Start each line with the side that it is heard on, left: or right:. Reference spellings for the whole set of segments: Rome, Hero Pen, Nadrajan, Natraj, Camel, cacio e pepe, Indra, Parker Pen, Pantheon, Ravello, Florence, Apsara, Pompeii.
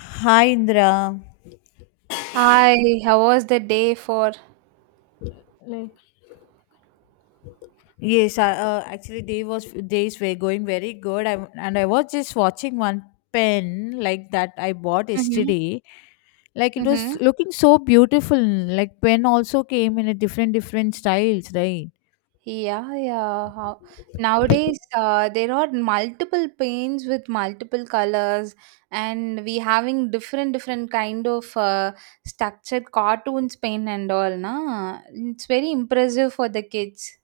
left: Hi Indra.
right: Hi, how was the day for?
left: Yes, actually days were going very good. I was just watching one pen like that I bought
right: Mhm,
left: yesterday. Like it was
right: mhm.
left: looking so beautiful. Like pen also came in a different different styles, right?
right: Yeah, yeah. How, nowadays, there are multiple paints with multiple colors, and we having different kind of structured cartoons paint and all, na? It's very impressive for the kids.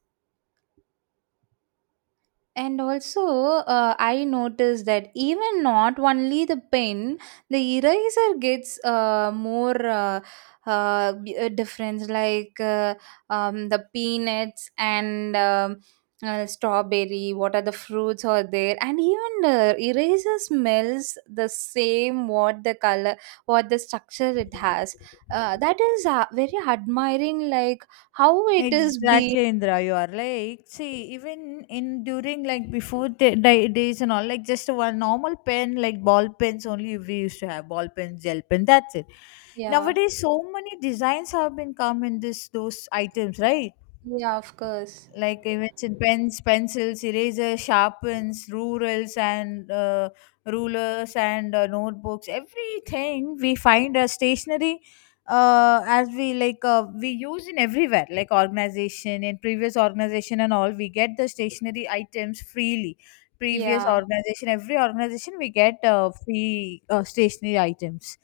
right: And also, I noticed that even not only the pen, the eraser gets difference, like the peanuts and strawberry. What are the fruits are there? And even the eraser smells the same. What the color, what the structure it has. That is very admiring. Like how it is being.
left: Exactly, Indra. You are like, see, even in during like before the days and all, like just one normal pen, like ball pens only we used to have ball pens, gel pen. That's it.
right: Yeah.
left: Nowadays, so many designs have been come in this those items, right?
right: Yeah. Of course.
left: Like I mentioned pens, pencils, erasers, sharpens, rurals, and rulers, and notebooks, everything we find a stationery, as we like, we use in everywhere, like organization, in previous organization and all, we get the stationery items freely. Previous
right: Yeah.
left: organization, every organization, we get free stationery items,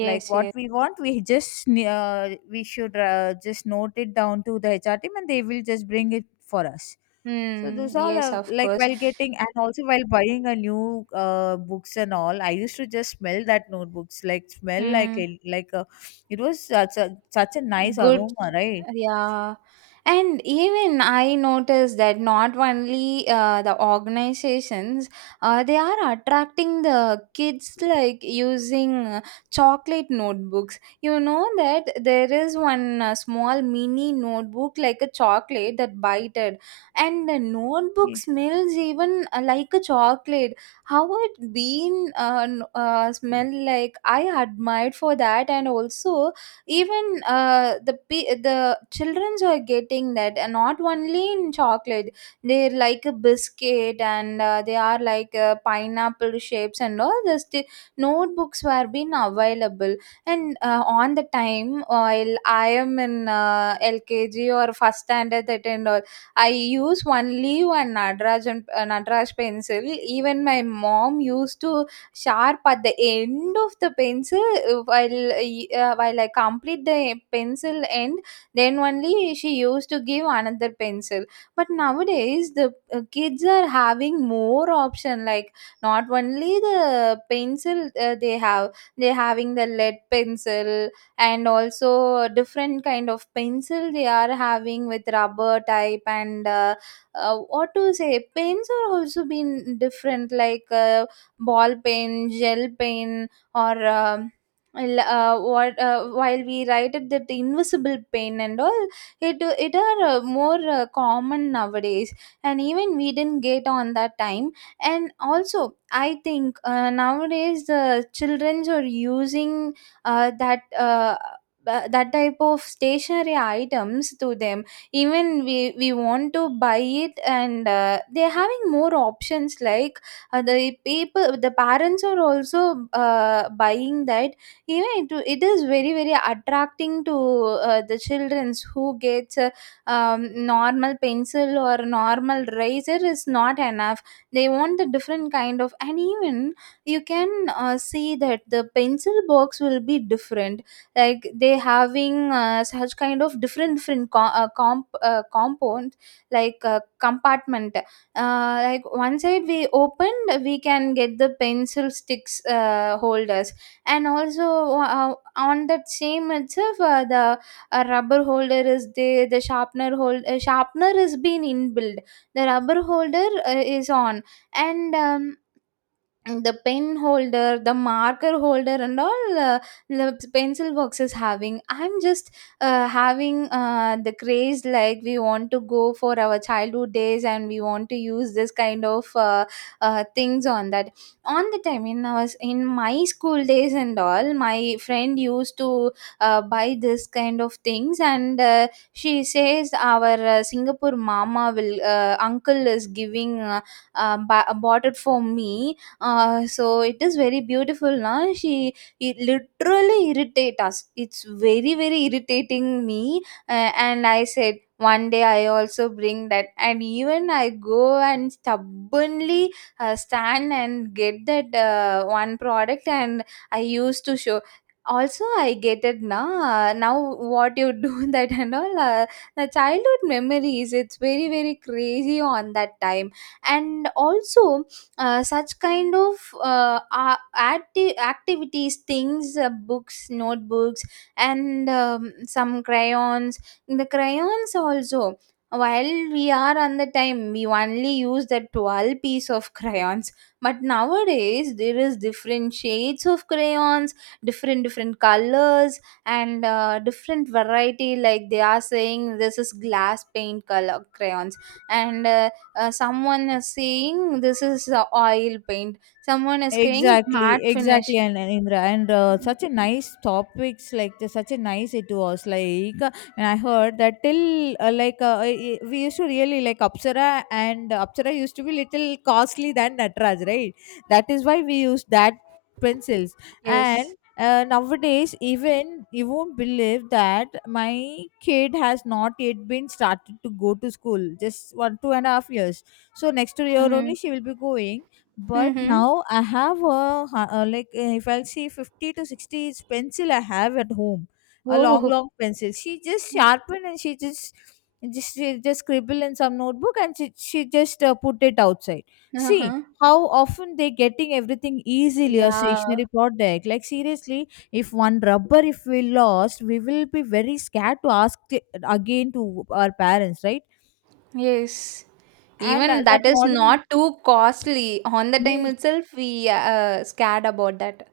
left: like what
right: yes.
left: we want. We just, we should just note it down to the HR team, and they will just bring it for us. So
right: Hmm,
left: those all
right: yes,
left: are
right: of
left: like
right: course.
left: while getting, and also while buying a new, books and all, I used to just smell that notebooks, like smell like a,
right: Hmm.
left: it was such a nice
right: Good,
left: aroma, right?
right: yeah. And even I noticed that not only the organizations, they are attracting the kids like using chocolate notebooks. You know that there is one small mini notebook like a chocolate that bited, and the notebook smells even like a chocolate. How it been smell like? I admired for that, and also even the childrens are getting that, and not only in chocolate they're like a biscuit, and they are like pineapple shapes and all this the sti notebooks were being available. And on the time while I am in lkg or first standard that and all, I use only one nadraj and nadraj pencil. Even my mom used to sharp at the end of the pencil while I complete the pencil end, then only she used to give another pencil. But nowadays the kids are having more option, like not only the pencil they having the lead pencil, and also different kind of pencil they are having with rubber type, and what to say, pens are also been different, like ball pen, gel pen, or l- what while we write it that invisible pen and all, it are more common nowadays, and even we didn't get on that time. And also I think nowadays the childrens are using uh, that uh, that type of stationary items to them. Even we want to buy it, and they're having more options, like the people, the parents are also buying that. Even it is very very attracting to the childrens who gets a normal pencil or normal razor is not enough. They want a different kind of, and even you can see that the pencil box will be different, like they having such kind of different compound, like compartment. Like one side we opened, we can get the pencil sticks holders, and also on that same itself the rubber holder is there, the sharpener is been inbuilt, the rubber holder is on, and the pen holder, the marker holder and all, the pencil boxes having. I'm just having the craze, like we want to go for our childhood days and we want to use this kind of things on that. On the time in our in my school days and all, my friend used to buy this kind of things. And she says our Singapore mama will uncle is giving bought it for me. So it is very beautiful now, she, it literally irritate us, it's very very irritating me. And I said one day I also bring that, and even I go and stubbornly stand and get that one product, and I used to show. Also I get it now. Now what you do? That and all, the childhood memories, it's very very crazy on that time. And also such kind of activities, things, books, notebooks, and some crayons. The crayons also, while we are on the time we only use the 12 piece of crayons, but nowadays there is different shades of crayons, different different colors, and different variety. Like they are saying this is glass paint color crayons, and someone is saying this is oil paint, someone is saying it's matte
left: Exactly,
right: finish.
left: exactly, and Indra, and
right: Mm,
left: such a nice topics like this, such a nice it was like, and I heard that till like we used to really like Apsara, and Apsara used to be little costly than Natraj, right? That is why we use that pencils, and
right: yes.
left: nowadays even you won't believe that my kid has not yet been started to go to school, just one two and a half years. So next year
right: Mm-hmm.
left: only she will be going, but
right: Mm-hmm.
left: now I have a, like if I'll see 50 to 60 is pencil I have at home. A long
right: Oh.
left: long pencil she just sharpen, and she just scribble in some notebook, and she just put it outside. See
right: Uh-huh.
left: how often they getting everything easily, a
right: Yeah.
left: stationary product. Like seriously, if one rubber, if we lost, we will be very scared to ask it again to our parents, right?
right: Yes,
left: And
right: even
left: that
right: that is
left: modern,
right: not too costly on the time
left: yes.
right: itself, we scared about that.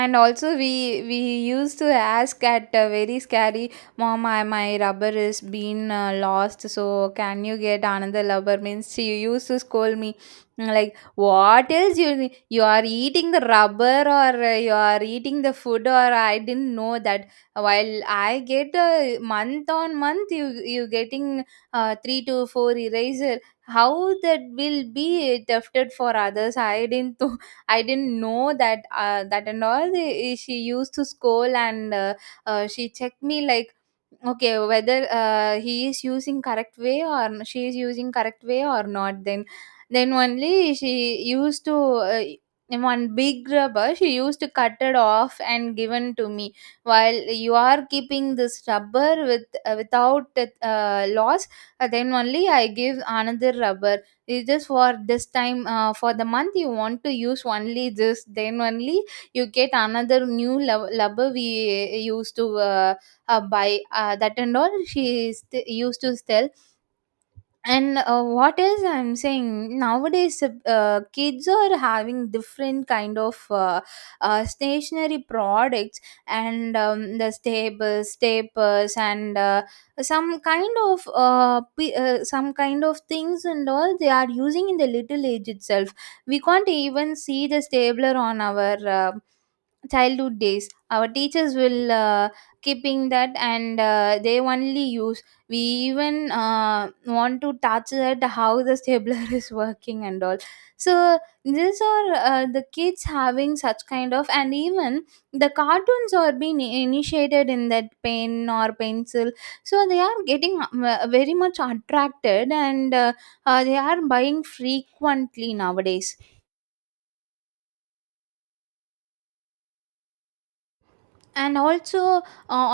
right: And also we used to ask at a very scary, mom, I, my rubber is been lost, so can you get another rubber? Means she used to scold me like, what else you you are eating the rubber, or you are eating the food, or I didn't know that. While I get a month on month, you getting 3 to 4 eraser, how that will be thefted for others, I didn't. I didn't know that that and all. Eh, she used to scold, and she checked me like, okay, whether he is using correct way, or she is using correct way or not, then then only she used to in one big rubber she used to cut it off and given to me. While you are keeping this rubber with without loss, then only I give another rubber. It's just for this time, for the month you want to use only this, then only you get another new rubber, we used to buy that and all she used to tell. And what is I'm saying, nowadays kids are having different kind of stationary products, and the staples and some kind of some kind of things and all they are using in the little age itself. We can't even see the stapler on our childhood days, our teachers will keeping that and they only use. We even want to touch at how the stabler is working and all. So these are the kids having such kind of, and even the cartoons are being initiated in that pen or pencil, so they are getting very much attracted, and they are buying frequently nowadays. And also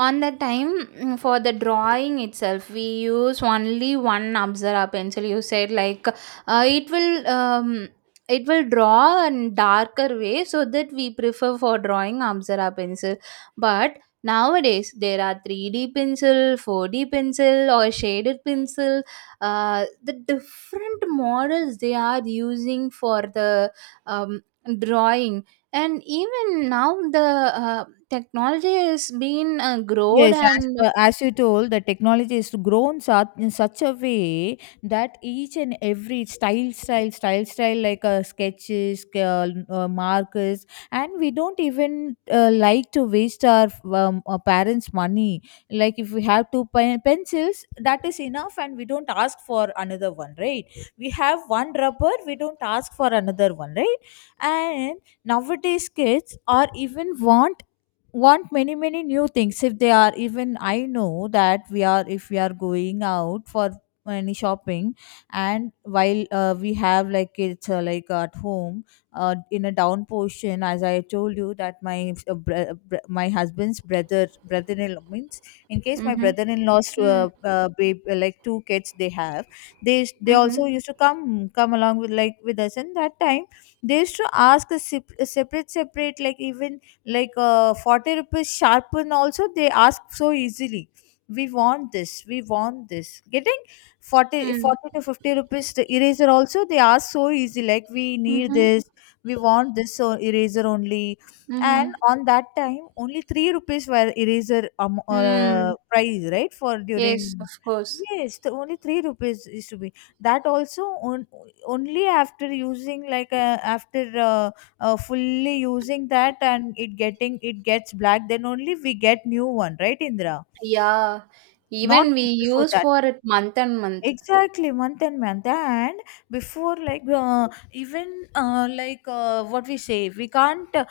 right: on the time mm, for the drawing itself we use only one apsara pencil, you said like it will draw in darker way, so that we prefer for drawing apsara pencil. But nowadays there are 3D pencil, 4D pencil, or shaded pencil, the different models they are using for the um, drawing. And even now the uh, technology has been growed
left: Yes,
right: and
left: as you told, the technology is grown such in such a way that each and every style, like sketches, markers, and we don't even like to waste our parents' money. Like if we have pencils, that is enough, and we don't ask for another one, right? We have one rubber, we don't ask for another one, right? And nowadays, kids are even want many many new things, if they are even, I know that we are, if we are going out for any shopping, and while we have like it's like at home, in a down portion, as I told you, that my my husband's brother-in-law means, in case my
right: mhm,
left: brother-in-law's,
right: mm,
left: babe, like two kids they have. They
right: mhm,
left: also used to come along with, like with us, and that time they used to ask a separate separate, like even like, 40 rupees sharpen also they ask so easily. We want this, we want this, getting 40,
right: mm,
left: 40 to 50 rupees the eraser also they ask so easy, like we need
right: mhm,
left: this, we want this, eraser only. And
right: mhm,
left: on that time only 3 rupees were eraser,
right: mm.
left: price, right? For
right: Yes, of
left: during,
right: course.
left: yes, the only 3 rupees used to be, that also on, only after using, like after fully using that, and it gets black, then only we get new one, right, Indra?
right: Yeah.
left: Not
right: Even we
left: before.
right: use for it month and month.
left: Exactly, month and month, and before like, even like, what we say, we can't,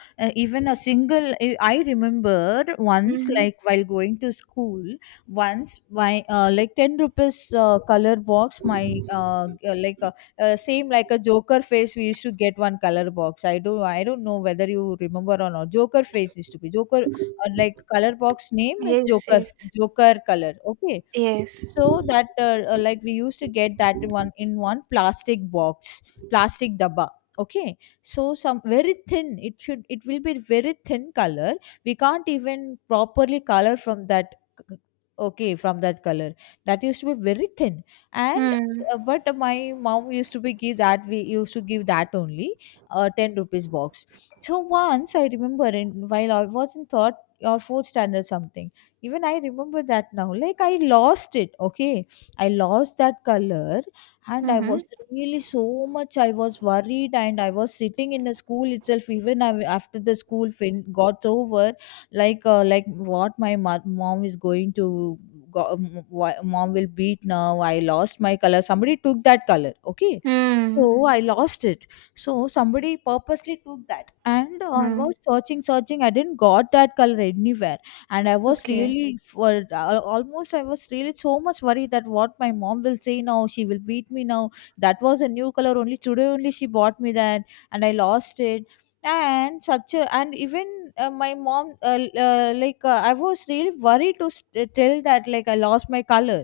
left: even a single. I remembered once,
right: Mm-hmm.
left: like while going to school. Once my, like, 10 rupees color box, my, like, same like a Joker face. We used to get one color box. I don't know whether you remember or not. Joker face used to be Joker, like color box name is
right: Yes,
left: Joker
right: yes,
left: joker color, okay?
right: yes.
left: So that like, we used to get that one in one plastic box, plastic dabba. Okay, so some very thin. It will be very thin color. We can't even properly color from that. c- Okay, from that color that used to be very thin, and
right: Mm,
left: but my mom used to be give that, we used to give that only 10 rupees box. So once I remember, in while I was in third or fourth standard, something, even I remember that now. Like I lost it, okay? I lost that color, and I was
right: mm-hmm.
left: really so much, I was worried, and I was sitting in the school itself, even I, after the school got over, like what my mom is going to, mom will beat now, I lost my color, somebody took that color, okay.
right: Mm,
left: So I lost it. So somebody purposely took that, and I
right: mm.
left: was searching searching, I didn't got that color anywhere. And I was
right: Okay.
left: really for, almost I was really so much worried that what my mom will say now, she will beat me now. That was a new color, only today only she bought me that, and I lost it, and such a, and even my mom, like, I was really worried to tell that, like, I lost my color.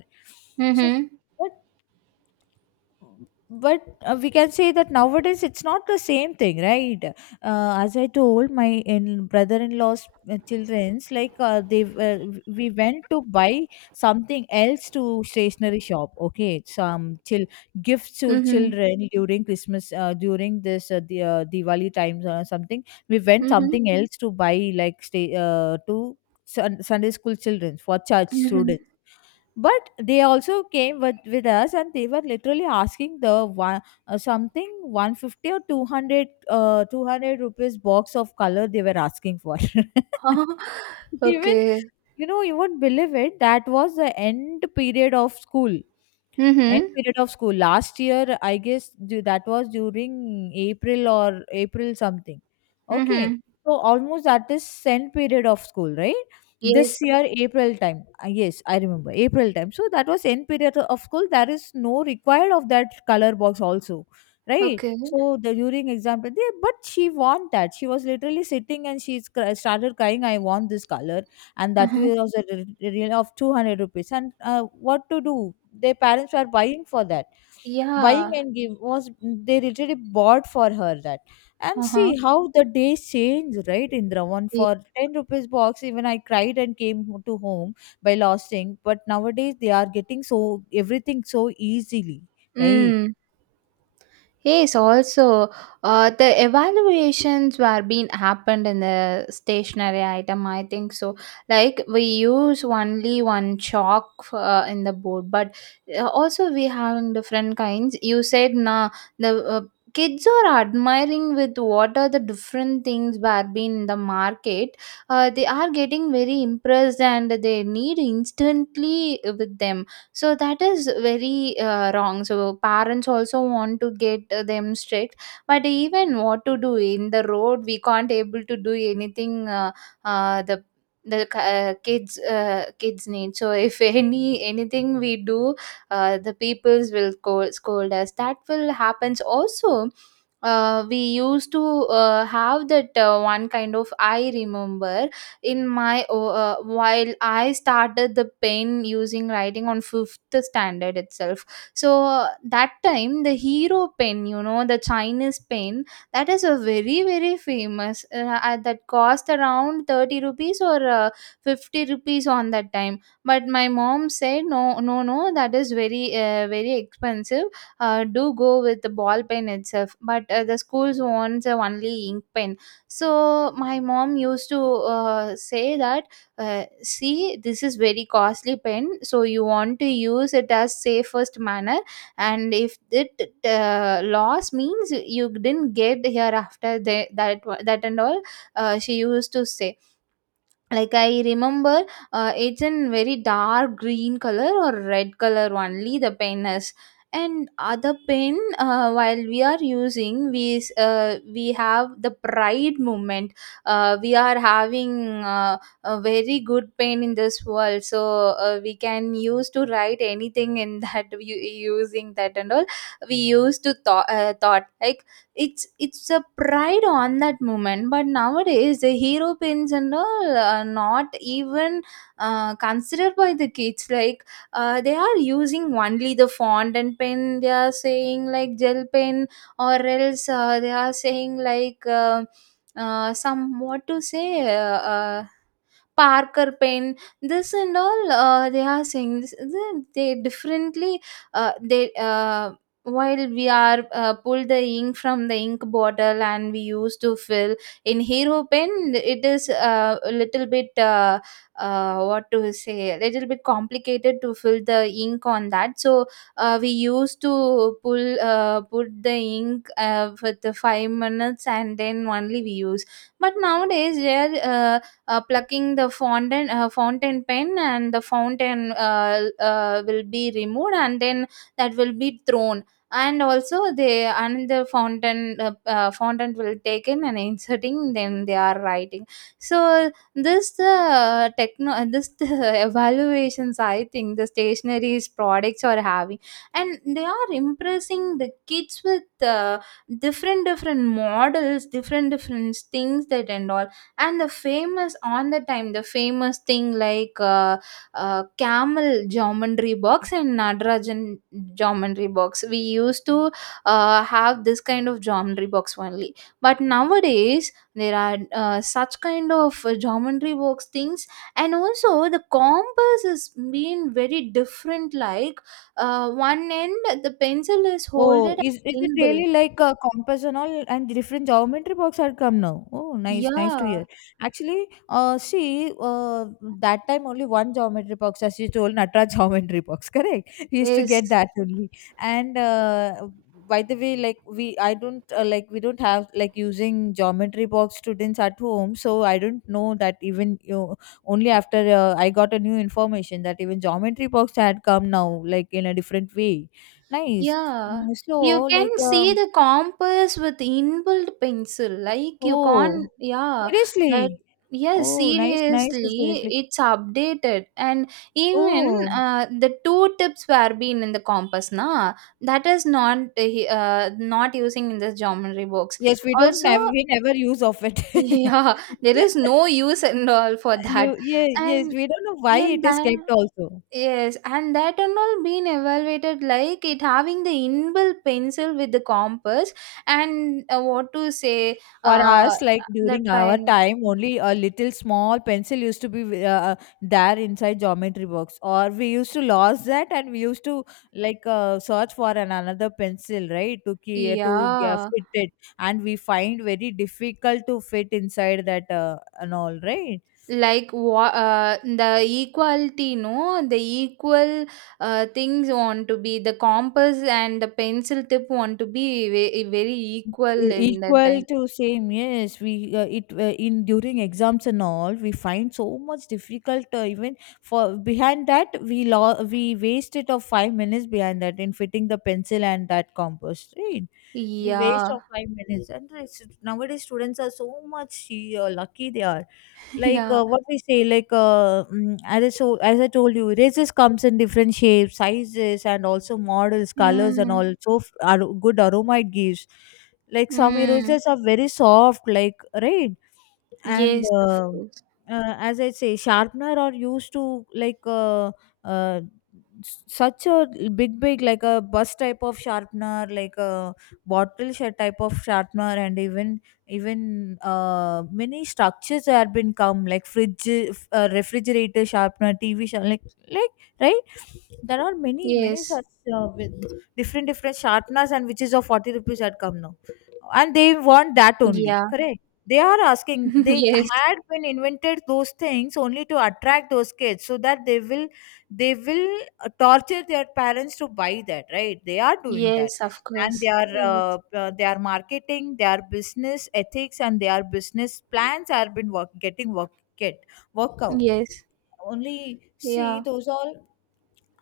left: So
right: Mm-hmm.
left: but but we can say that nowadays it's not the same thing, right? As I told my, in brother-in-law's, children's, like, they uh, we went to buy something else to stationery shop, okay, some chill gifts to
right: Mm-hmm.
left: children during Christmas, during this, the Diwali times or something. We went
right: Mm-hmm.
left: something else to buy, like stay to Sunday school children, for church
right: Mm-hmm.
left: students. But they also came with us, and they were literally asking the one, something 150 or 200, 200 rupees box of color they were asking for. Even,
right: Okay.
left: you won't believe it, that was the end period of school. End
right: Mm-hmm.
left: period of school. Last year, I guess, that was during April or April something. Okay.
right: Mm-hmm.
left: So almost that is end period of school, right? This
right: Yes.
left: year, April time. Yes, I remember, April time. So that was end period of school. There is no required of that color box also, right?
right: Okay.
left: So the during example, there, but she want that. She was literally sitting and she started crying, I want this color, and that
right: Uh-huh.
left: was a really of 200 rupees, and what to do, their parents were buying for that, buying
right: Yeah.
left: and give was, they literally bought for her that. And
right: Uh-huh.
left: see how the days change, right, Indra? One for 10 rupees box, even I cried and came to home by losing, but nowadays they are getting so everything so easily, right?
right: Mm. Yes, also the evaluations were being happened in the stationary item, I think so. Like we use only one chalk in the board, but also we having different kinds. You said nah, the kids are admiring with what are the different things were being in the market. They are getting very impressed and they need instantly with them, so that is very wrong, so parents also want to get them strict. But even what to do in the road, we can't able to do anything. The kids need so, if anything we do, the peoples will scold us, that will happens also. We used to have that one kind of, I remember in my while I started the pen using, writing on fifth standard itself. So that time the Hero pen, you know, the Chinese pen, that is a very very famous, that cost around 30 rupees or 50 rupees on that time. But my mom said no no no, that is very very expensive, do go with the ball pen itself. But the schools wants only ink pen, so my mom used to say that, see this is very costly pen, so you want to use it as safest manner. And if it loss means, you didn't get here after, that that and all, she used to say. Like I remember, it's in very dark green color or red color only the pen is. And other pen, while we are using, we have the pride moment. We are having a very good pen in this world, so we can use to write anything in that using that and all. We used to thought like it's a pride on that moment, but nowadays the hero pins and all are not even considered by the kids. Like they are using only the font and pen. They are saying like gel pen, or else they are saying like some what to say. Parker Pen, this and all they are saying this. They differently they while we are pull the ink from the ink bottle and we used to fill in Hero Pen. It is a little bit what to say, a little bit complicated to fill the ink on that. So we used to pull put the ink for the 5 minutes and then only we use. But nowadays, there. Plucking the fountain pen and the fountain will be removed and then that will be thrown, and also they and the fountain will taken and inserting, then they are writing. So this the evaluations, I think the stationaries products are having, and they are impressing the kids with different different models, different different things that and all. And the famous on the time, the famous thing like camel geometry box and nadrajan geometry box. We used to have this kind of geometry box only, but nowadays there are such kind of geometry box things. And also the compass is being very different. Like one end the pencil is
left: Oh,
right: holded
left: is it
right: in build.
left: really like a compass and all, and different geometry box had come now? Oh, nice, nice
right: Yeah,
left: to hear. Actually, see, that time only one geometry box, as you told, Natra geometry box, correct? We used to
right: yes.
left: get that only. And by the way, like we, I don't like, we don't have like using geometry box students at home, so I don't know that, even you, only after I got a new information that even geometry box had come now, like in a different way. Nice.
right: Yeah,
left: Mm, so,
right: you
left: like,
right: can see the compass with inbuilt pencil. Like you can't,
left: oh,
right: yeah, that,
left: seriously?
right: yes,
left: Oh, nice, nice,
right: seriously,
left: seriously.
right: it's updated. And even
left: Oh,
right: the two tips were being in the compass, na, that is not using in the geometry box.
left: yes,
right: Also,
left: we never use of it.
right: yeah, there is no use and all for that.
left: Yeah, yes,
right: And
left: we don't know why
right: yeah,
left: it is
right: that.
left: kept also.
right: Yes, and that and all been evaluated like it having the inbuilt pencil with the compass, and what to say,
left: For us, like
right: the
left: during our
right: triangle.
left: time, only a little small pencil used to be, there inside geometry box, or we used to lose that, and we used to like search for an another pencil, right, to
right: Yeah,
left: fit it, and we find very difficult to fit inside that, and all, right.
right: like what the equality, no, the equal things want to be the compass, and the pencil tip want to be very equal
left: E-
right: in that
left: equal
right: time.
left: to same, yes. We uh, it uh, in during exams and all we find so much difficult, even for behind that we wasted of 5 minutes behind that in fitting the pencil and that compass, right? We waste of
right: Yeah,
left: five minutes. Nowadays students are so much lucky they are. Like
right: yeah.
left: what we say like mm, as I, so, as I told you, razors comes in different shapes, sizes, and also models, colors, and
right: Mm,
left: also good aroma it gives. Like some
right: mm.
left: erasers are very soft, like, right. and
right: Yes, of
left: uh,
right: course.
left: uh, as i say, sharpener are used to uh, such a big big, like a bus type of sharpener, like a bottle type of sharpener. And even even many structures have been come, like fridge, refrigerator sharpener, TV sharp, like, right. There are many many
right: Yes.
left: such, with different different sharpeners, and which is of 40 rupees had come now, and they want that only,
right: Yeah.
left: correct. They are asking, they
right: Yes,
left: had been invented those things only to attract those kids so that they will, they will torture their parents to buy that, right? They are doing that.
right: yes, of
left: And they
right: course.
left: are
right: Yes,
left: their marketing, their business ethics, and their business plans are been work, getting get work out.
right: yes,
left: Only see
right: yeah.
left: those all.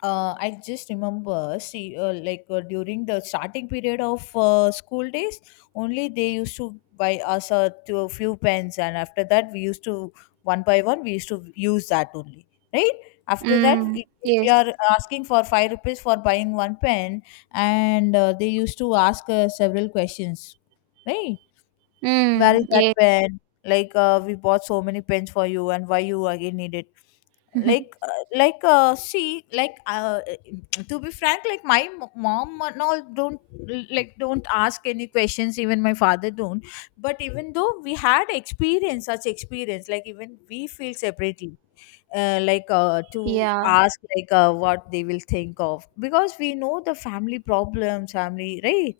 left: I just remember, see, during the starting period of school days, only they used to buy us a, to a few pens, and after that, we used to one by one, we used to use that only, right? After that,
right: Mm,
left: if we
right: yes.
left: are asking for five rupees for buying one pen, and they used to ask several questions, right? Where is
right: Mm,
left: that
right: yes.
left: pen? Like, we bought so many pens for you, and why you again need it? Like uh, like see like To be frank, like my mom and all don't, like don't ask any questions. Even my father don't, but even though we had experience, such experience, like even we feel separately to
right: Yeah,
left: ask, what they will think of, because we know the family problems, family, right?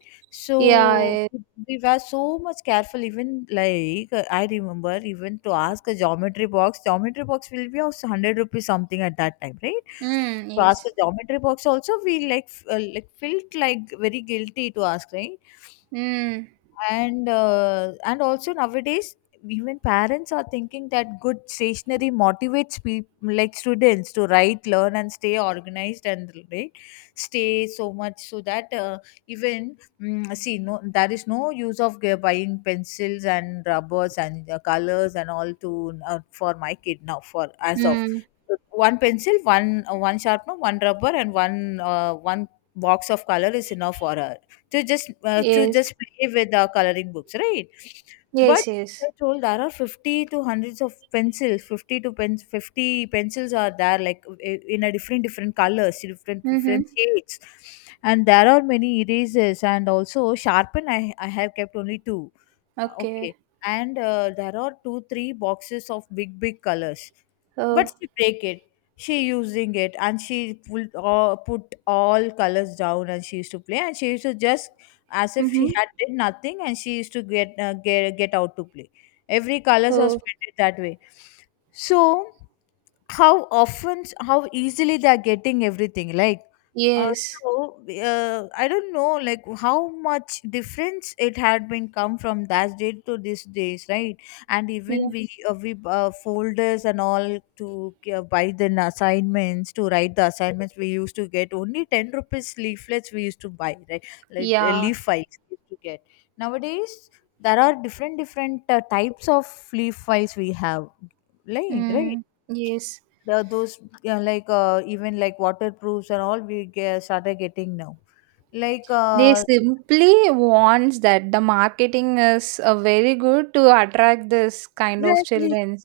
right: yeah,
left: So
right: yes.
left: we were so much careful even, I remember, even to ask a geometry box, geometry box will be also 100 rupees something at that time, right?
right: Mm,
left: To ask
right: yes.
left: a geometry box also, we like like felt like very guilty to ask, right.
right: Mm,
left: And also nowadays, even parents are thinking that good stationery motivates people, like students, to write, learn, and stay organized, and right, stay so much. So that see, no, there is no use of buying pencils and rubbers and colors and all to for my kid. Now for as of
right: mm,
left: one pencil, one one sharpener, one rubber, and one one box of color is enough for her to
right: yes.
left: just play with our coloring books, right? But
right: Yes,
left: I
right: yes.
left: told there are 50 to hundreds of pencils. 50 to pen, 50 pencils are there, like in a different different colors, different
right: Mm-hmm.
left: different shades, and there are many erasers and also sharpen. I have kept only two.
right: Okay.
left: Okay, and there are 2 3 boxes of big big colors, but
right: Oh.
left: she break it. She using it and she put all colors down, and she used to play, and she used to just as if she
right: Mm-hmm.
left: had did nothing, and she used to get out to play. Every colors was
right: Oh,
left: painted that way. So how often, how easily they are getting everything, like, uh,
right: yes.
left: I don't know like how much difference it had been come from that day to these days, right. And
right: Yeah.
left: even we folders and all to buy the assignments, to write the assignments, we used to get only 10 rupees leaflets, we used to buy, right.
right: Yeah.
left: Leaf files we used to get. Nowadays there are different different types of leaf files we have, like, right.
right: Mm, yes.
left: The, those, yeah, even like waterproofs and all we get, started getting now, like
right: They
left: uh,
right: simply wants that the marketing is very good to attract this kind of
left: exactly.
right: children.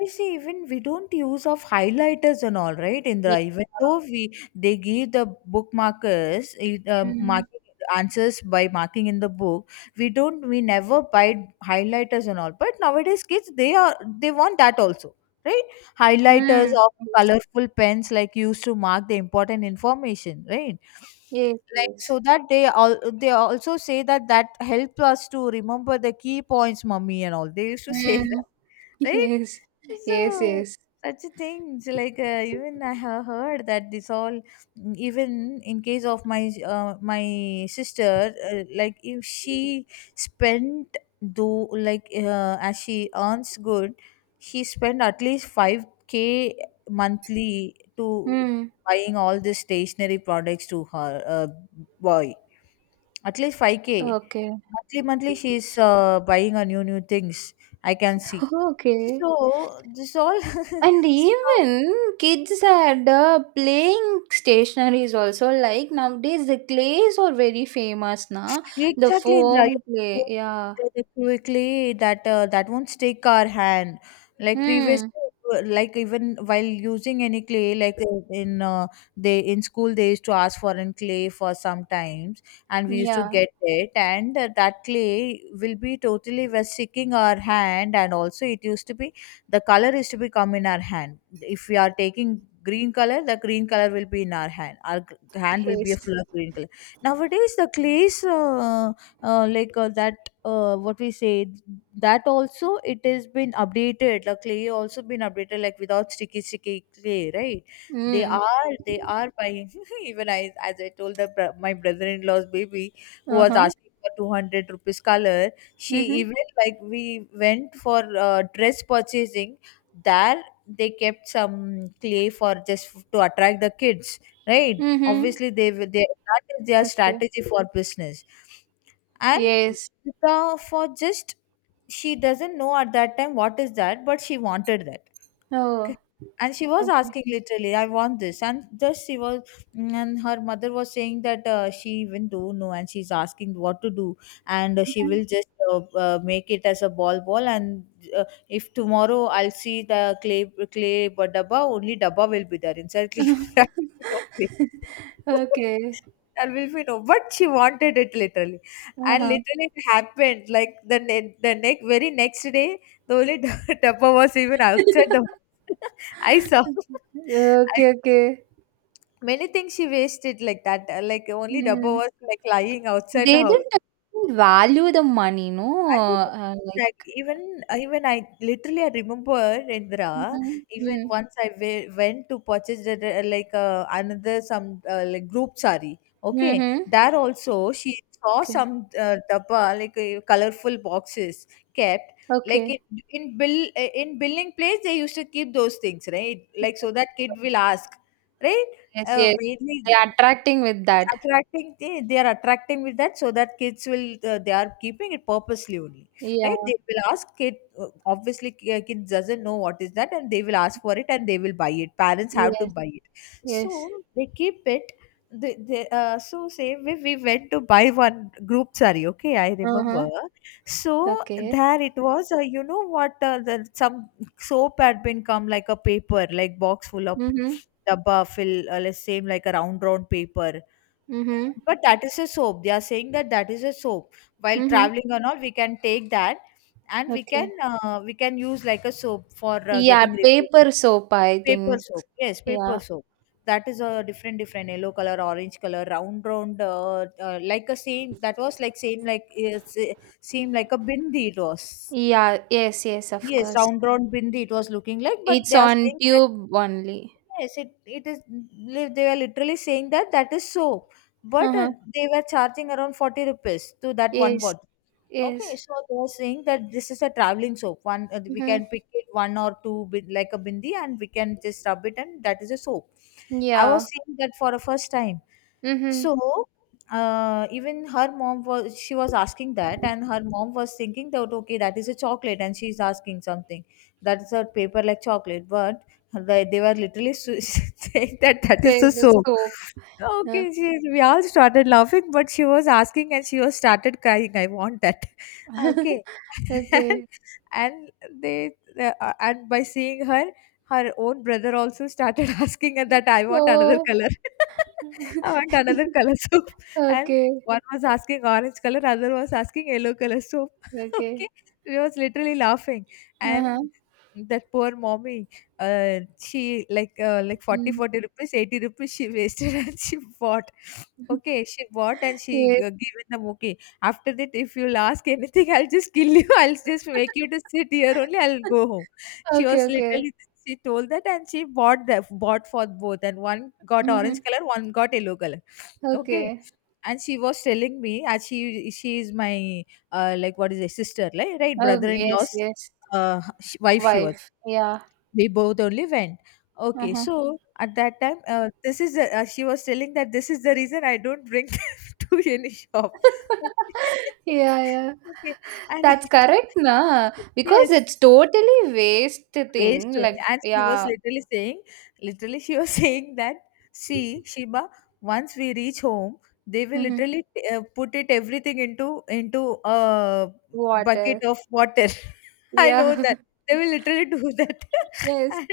left: I see, even we don't use of highlighters and all, right,
right: Yeah.
left: Indra? Even though we, they give the book markers, it,
right: Mm.
left: marking answers by marking in the book, we don't, we never buy highlighters and all. But nowadays kids, they are, they want that also, right, highlighters
right: Mm.
left: or colorful pens like used to mark the important information, right,
right: Yes.
left: like.
right: Yes, yes.
left: So that they all, they also say that that help us to remember the key points, mummy and all they used to say
right: Mm.
left: that, right.
right: Yes. Yes,
left: So
right: yes.
left: such a thing. So even I have heard that, this all, even in case of my my sister, like if she spent, do, as she earns good, she spent at least 5k monthly to
right: Mm.
left: buying all this stationery products to her boy. At least 5k.
right: Okay.
left: Monthly, monthly, she's buying her new, new things. I can see.
right: Okay.
left: So, this all,
right: And
left: see how.
right: even kids had playing stationaries also. Like nowadays, the clays are very famous, na? The
left: Exactly, Indra. You're
right: foam clay. Yeah.
left: so right. Quickly, that that won't stick our hand. Like previously,
right: Mm.
left: like even while using any clay, like in they in school they used to ask for an clay for sometimes, and we used to
right: Yeah.
left: get it, and that clay will be totally was sticking our hand, and also it used to be the color used to be come in our hand. If we are taking green color, the green color will be in our hand. Our hand will be a
right: Yes.
left: full of green color. Nowadays the clays like that what we say that also it has been updated, the clay also been updated, like without sticky sticky clay, right. They
right: Mm.
left: are, they are buying. Even I, as I told, the, my brother-in-law's baby who
right: Uh
left: was
right: huh.
left: asking for 200 rupees color, she
right: Mm-hmm.
left: even, like we went for dress purchasing. There they kept some clay for just to attract the kids, right.
right: Mm-hmm.
left: Obviously they will, they, that is their
right: Okay.
left: strategy for business. And
right: Yes.
left: the, for just, she doesn't know at that time what is that, but she wanted that.
right: Oh.
left: K-, and she was
right: Okay.
left: asking literally, I want this, and just she was, and her mother was saying that she even don't know and she's asking what to do. And she
right: Mhm.
left: will just make it as a ball ball. And if tomorrow I'll see the clay, clay, but dabba only, dabba will be there inside clay. There will be no clay.
right: Okay.
left: There will be no, but she wanted it literally. And
right: Uh-huh.
left: literally it happened like the the next, very next day, the only dabba was even outside the I saw. I,
right: Okay, okay.
left: many things she wasted like that. Like only dabba
right: Hmm.
left: was like lying outside the
right: They
left: house.
right: didn't value the money, no? Like,
left: Exactly. Even I literally I remember, Indra.
right: mhm,
left: Even
right: mm,
left: once I went to purchase the, another some group sari. Okay,
right: mhm.
left: there also she saw
right: Okay,
left: some dabba, like colorful boxes kept, like
right: okay.
left: in bill in billing place they used to keep those things, right, like,
right: Yes,
left: so that kid will ask, right.
right: yes, yes.
left: Maybe
right: They are attracting with that.
left: Attracting, they are attracting with that so that kids will, they are keeping it purposely only,
right: Yeah,
left: right. They will ask kid, kids doesn't know what is that, and they will ask for it, and they will buy it, parents have to
right: yes,
left: buy it.
right: yes.
left: So they keep it. They, so say We went to buy one group sari, okay, I remember.
right: Uh-huh.
left: So
right: Okay.
left: there it was, you know what, some soap had been come like a paper, like box full of
right: Mm-hmm.
left: dabba, fill let's say like a round round paper,
right: Mm-hmm.
left: but that is a soap. They are saying that that is a soap. While
right: Mm-hmm.
left: traveling and all, we can take that, and
right: Okay.
left: we can use like a soap for
right: Yeah,
left: getting refreshing.
right: paper soap, I
left: Paper
right: think.
left: soap. Yes, paper
right: Yeah.
left: soap. That is a different different yellow color, orange color, round round, like a same that was like same, same like a bindi it was.
right: Yeah, yes, yes, of
left: Yes,
right: course.
left: round round bindi it was looking like, but
right: It's
left: they are
right: on
left: saying
right: tube only.
left: yes, it they were literally saying that that is soap, but they were charging around 40 rupees to that one
right: Yes,
left: bottle. Okay,
right: yes.
left: so they're saying that this is a traveling soap. One, we
right: Mhm.
left: can pick it one or two bin, like a bindi, and we can just rub it, and that is a soap. I
right: Yeah.
left: was seeing that for the first time.
right: Mhm.
left: So even her mom was, she was asking that, and her mom was thinking that okay, that is a chocolate, and she's asking something, that is a paper like chocolate, but they were literally saying that that is a
right: Save the
left: soap.
right: soap. Yeah.
left: Okay, she, we all started laughing, but she was asking and she was started crying. I want that. Ah, okay.
right: Okay.
left: And they and by seeing her, her own brother also started asking her that, I want another
right: So
left: color. I want another color soap. And
right: Okay,
left: one was asking orange color, other was asking yellow color soap.
right: okay.
left: Okay. We was literally laughing.
right: Uh-huh.
left: And that poor mommy, she like 40
right: Mm.
left: 40 rupees, 80 rupees she wasted and she bought. Okay, she bought and she
right: Yes.
left: gave in the muki. After that, if you'll ask anything, I'll just kill you. I'll just make you to sit here only. I'll go home. She
right: Okay,
left: was
right: okay.
left: literally She told that, and she bought for both, and one got orange
right: Mhm.
left: color, one got yellow color. Okay.
right: Okay.
left: And she was telling me as she is my like, what is it, sister, like, right?
right: Oh,
left: Brother in
right: yes,
left: law's
right: yes.
left: wife she was.
right: Wife. Yeah.
left: We both only went. Okay,
right: Uh-huh.
left: so at that time, this is she was telling that this is the reason I don't bring them to any shop. Okay,
right: Yeah, yeah.
left: okay. And
right: That's
left: after,
right: correct, na? Because
left: yes.
right: it's totally waste
left: Waist
right: thing.
left: only.
right: Like,
left: And she was
right: yeah.
left: literally saying, literally, she was saying that, see, Shiba, once we reach home, they will
right: Mhm.
left: literally put it everything into a bucket
right: Water.
left: of water. I know
right: Yeah.
left: that they will literally do that.
right: Yes.
left: And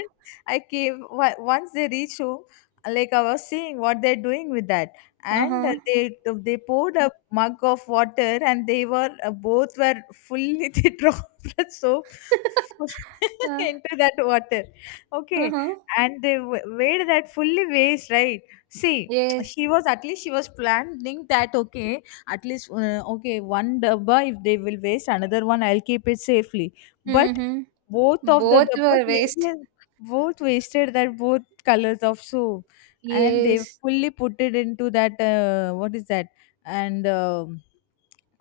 left: I came once they reach home, like, I was seeing what they're doing with that, and
right: Uh-huh.
left: they poured a mug of water, and they were both were fully they dropped the soap
right: Uh,
left: into that water. Okay.
right: Uh-huh.
left: And they weighed that fully waste, right? See,
right: Yes.
left: she was, at least she was planning that, okay, at least okay, one dabba if they will waste, another one I'll keep it safely. But
right: Mhm.
left: both of the
right: Both
left: dabba
right: were
left: they,
right: waste.
left: they both wasted that, both colors of soap. And they
right: Yes.
left: fully put it into that, what is that, and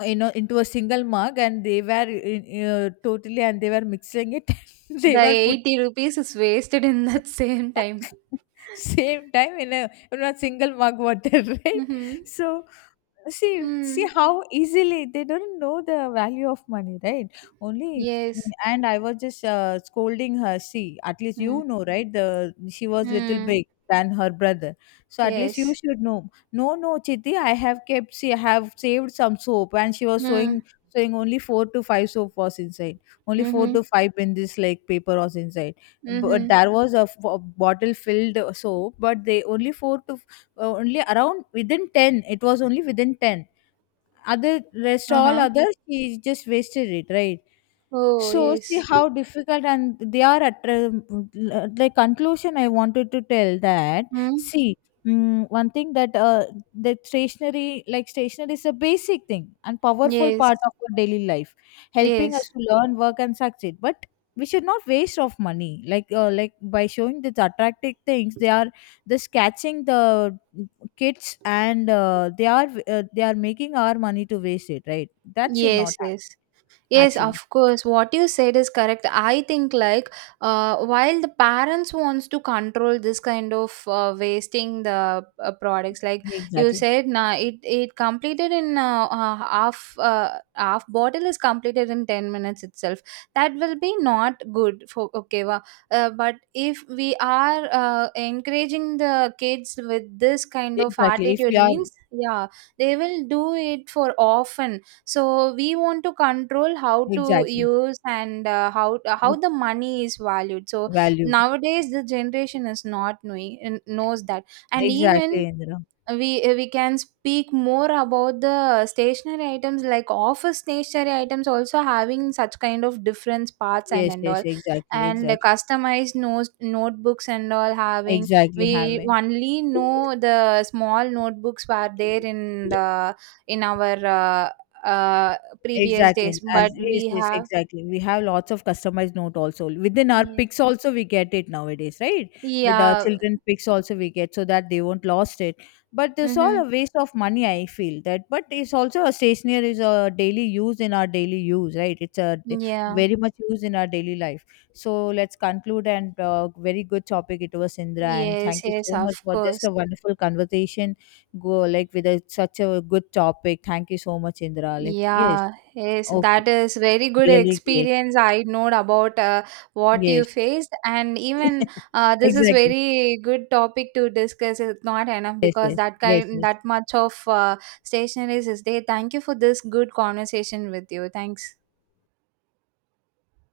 left: into a single mug, and they were totally, and they were mixing it and they
right: The
left: were put
right: 80 rupees is wasted in that same time.
left: same time in a single mug water, right?
right: Mhm.
left: So see
right: Mm.
left: how easily they don't know the value of money, right? Only.
right: Yes.
left: And I was just scolding her, see, at least
right: Mm.
left: you know, right? The she was little
right: Mm.
left: big than her brother, so at least you
right: Yes.
left: should know. No, no, chiti, I have kept, see, I have saved some soap. And she was sewing
right: Mm.
left: sewing only four to five soap was inside, only four
right: Mhm.
left: to five in this like paper was inside. But
right: Mm-hmm.
left: there was a bottle filled soap, but they only four to only around within 10, it was only within 10. Other rest all
right: Uh-huh.
left: others she just wasted it, right?
right: Oh,
left: So see
right: yes.
left: how difficult. And they are, at the conclusion, I wanted to tell that,
right: Mm.
left: see, one thing that, the stationery, stationery is a basic thing and powerful
right: Yes.
left: part of our daily life, helping
right: Yes.
left: us to learn, work, and succeed. But we should not waste of money, like by showing these attractive things, they are just catching the kids, and they are making our money to waste it, right? That should not
right: Yes. Yes.
left: happen,
right: Yes,
left: actually.
right: of course. What you said is correct. I think like while the parents wants to control this kind of wasting the products, like you
left: Exactly.
right: said, nah, it completed in half half bottle is completed in 10 minutes itself. That will be not good for okay. But if we are encouraging the kids with this kind of
left: Exactly. If
right: attitude,
left: we are
right: means yeah, they will do it for often. So we want to control how to
left: exactly
right: use, and how
left: not
right: the money is valued. So
left: valued.
right: nowadays the generation is not knowing knows that. And
left: Exactly,
right: even
left: Indra.
right: we can speak more about the stationary items, like office stationary items also having such kind of different parts
left: Yes,
right: and
left: yes,
right: all,
left: exactly,
right: and
left: exactly,
right: customized notes, notebooks and all having.
left: exactly. Have.
right: We only know the small notebooks were there in the in our uh, uh, previous
left: Exactly.
right: days, but
left: As yes,
right: we
left: yes,
right: have,
left: exactly. We have lots of customized note also. Within our
right: yeah,
left: pics also we get it nowadays, right? With our
right: yeah.
left: children pics also we get, so that they won't lost it. But it's
right: Mm-hmm.
left: all a waste of money, I feel that. But it's also a stationery is a daily use in our daily use, right? It's
right: Yeah,
left: very much used in our daily life. So let's conclude. And very good topic it was, Indra. And
right: yes,
left: thank you
right: yes,
left: so
right: of
left: much for just
right: course.
left: a wonderful conversation. Go like with a, such a good topic. Thank you so much, Indra. Like, yes.
right: Yeah, yes,
left: Okay,
right: that is very good
left: really great.
right: experience. I know about what you
left: Yes,
right: faced, and even this is
left: exactly.
right: very good topic to discuss. It's not enough
left: Yes,
right: because
left: yes,
right: that
left: yes,
right: kind,
left: yes.
right: that much of stationaries is there. Thank you for this good conversation with you. Thanks.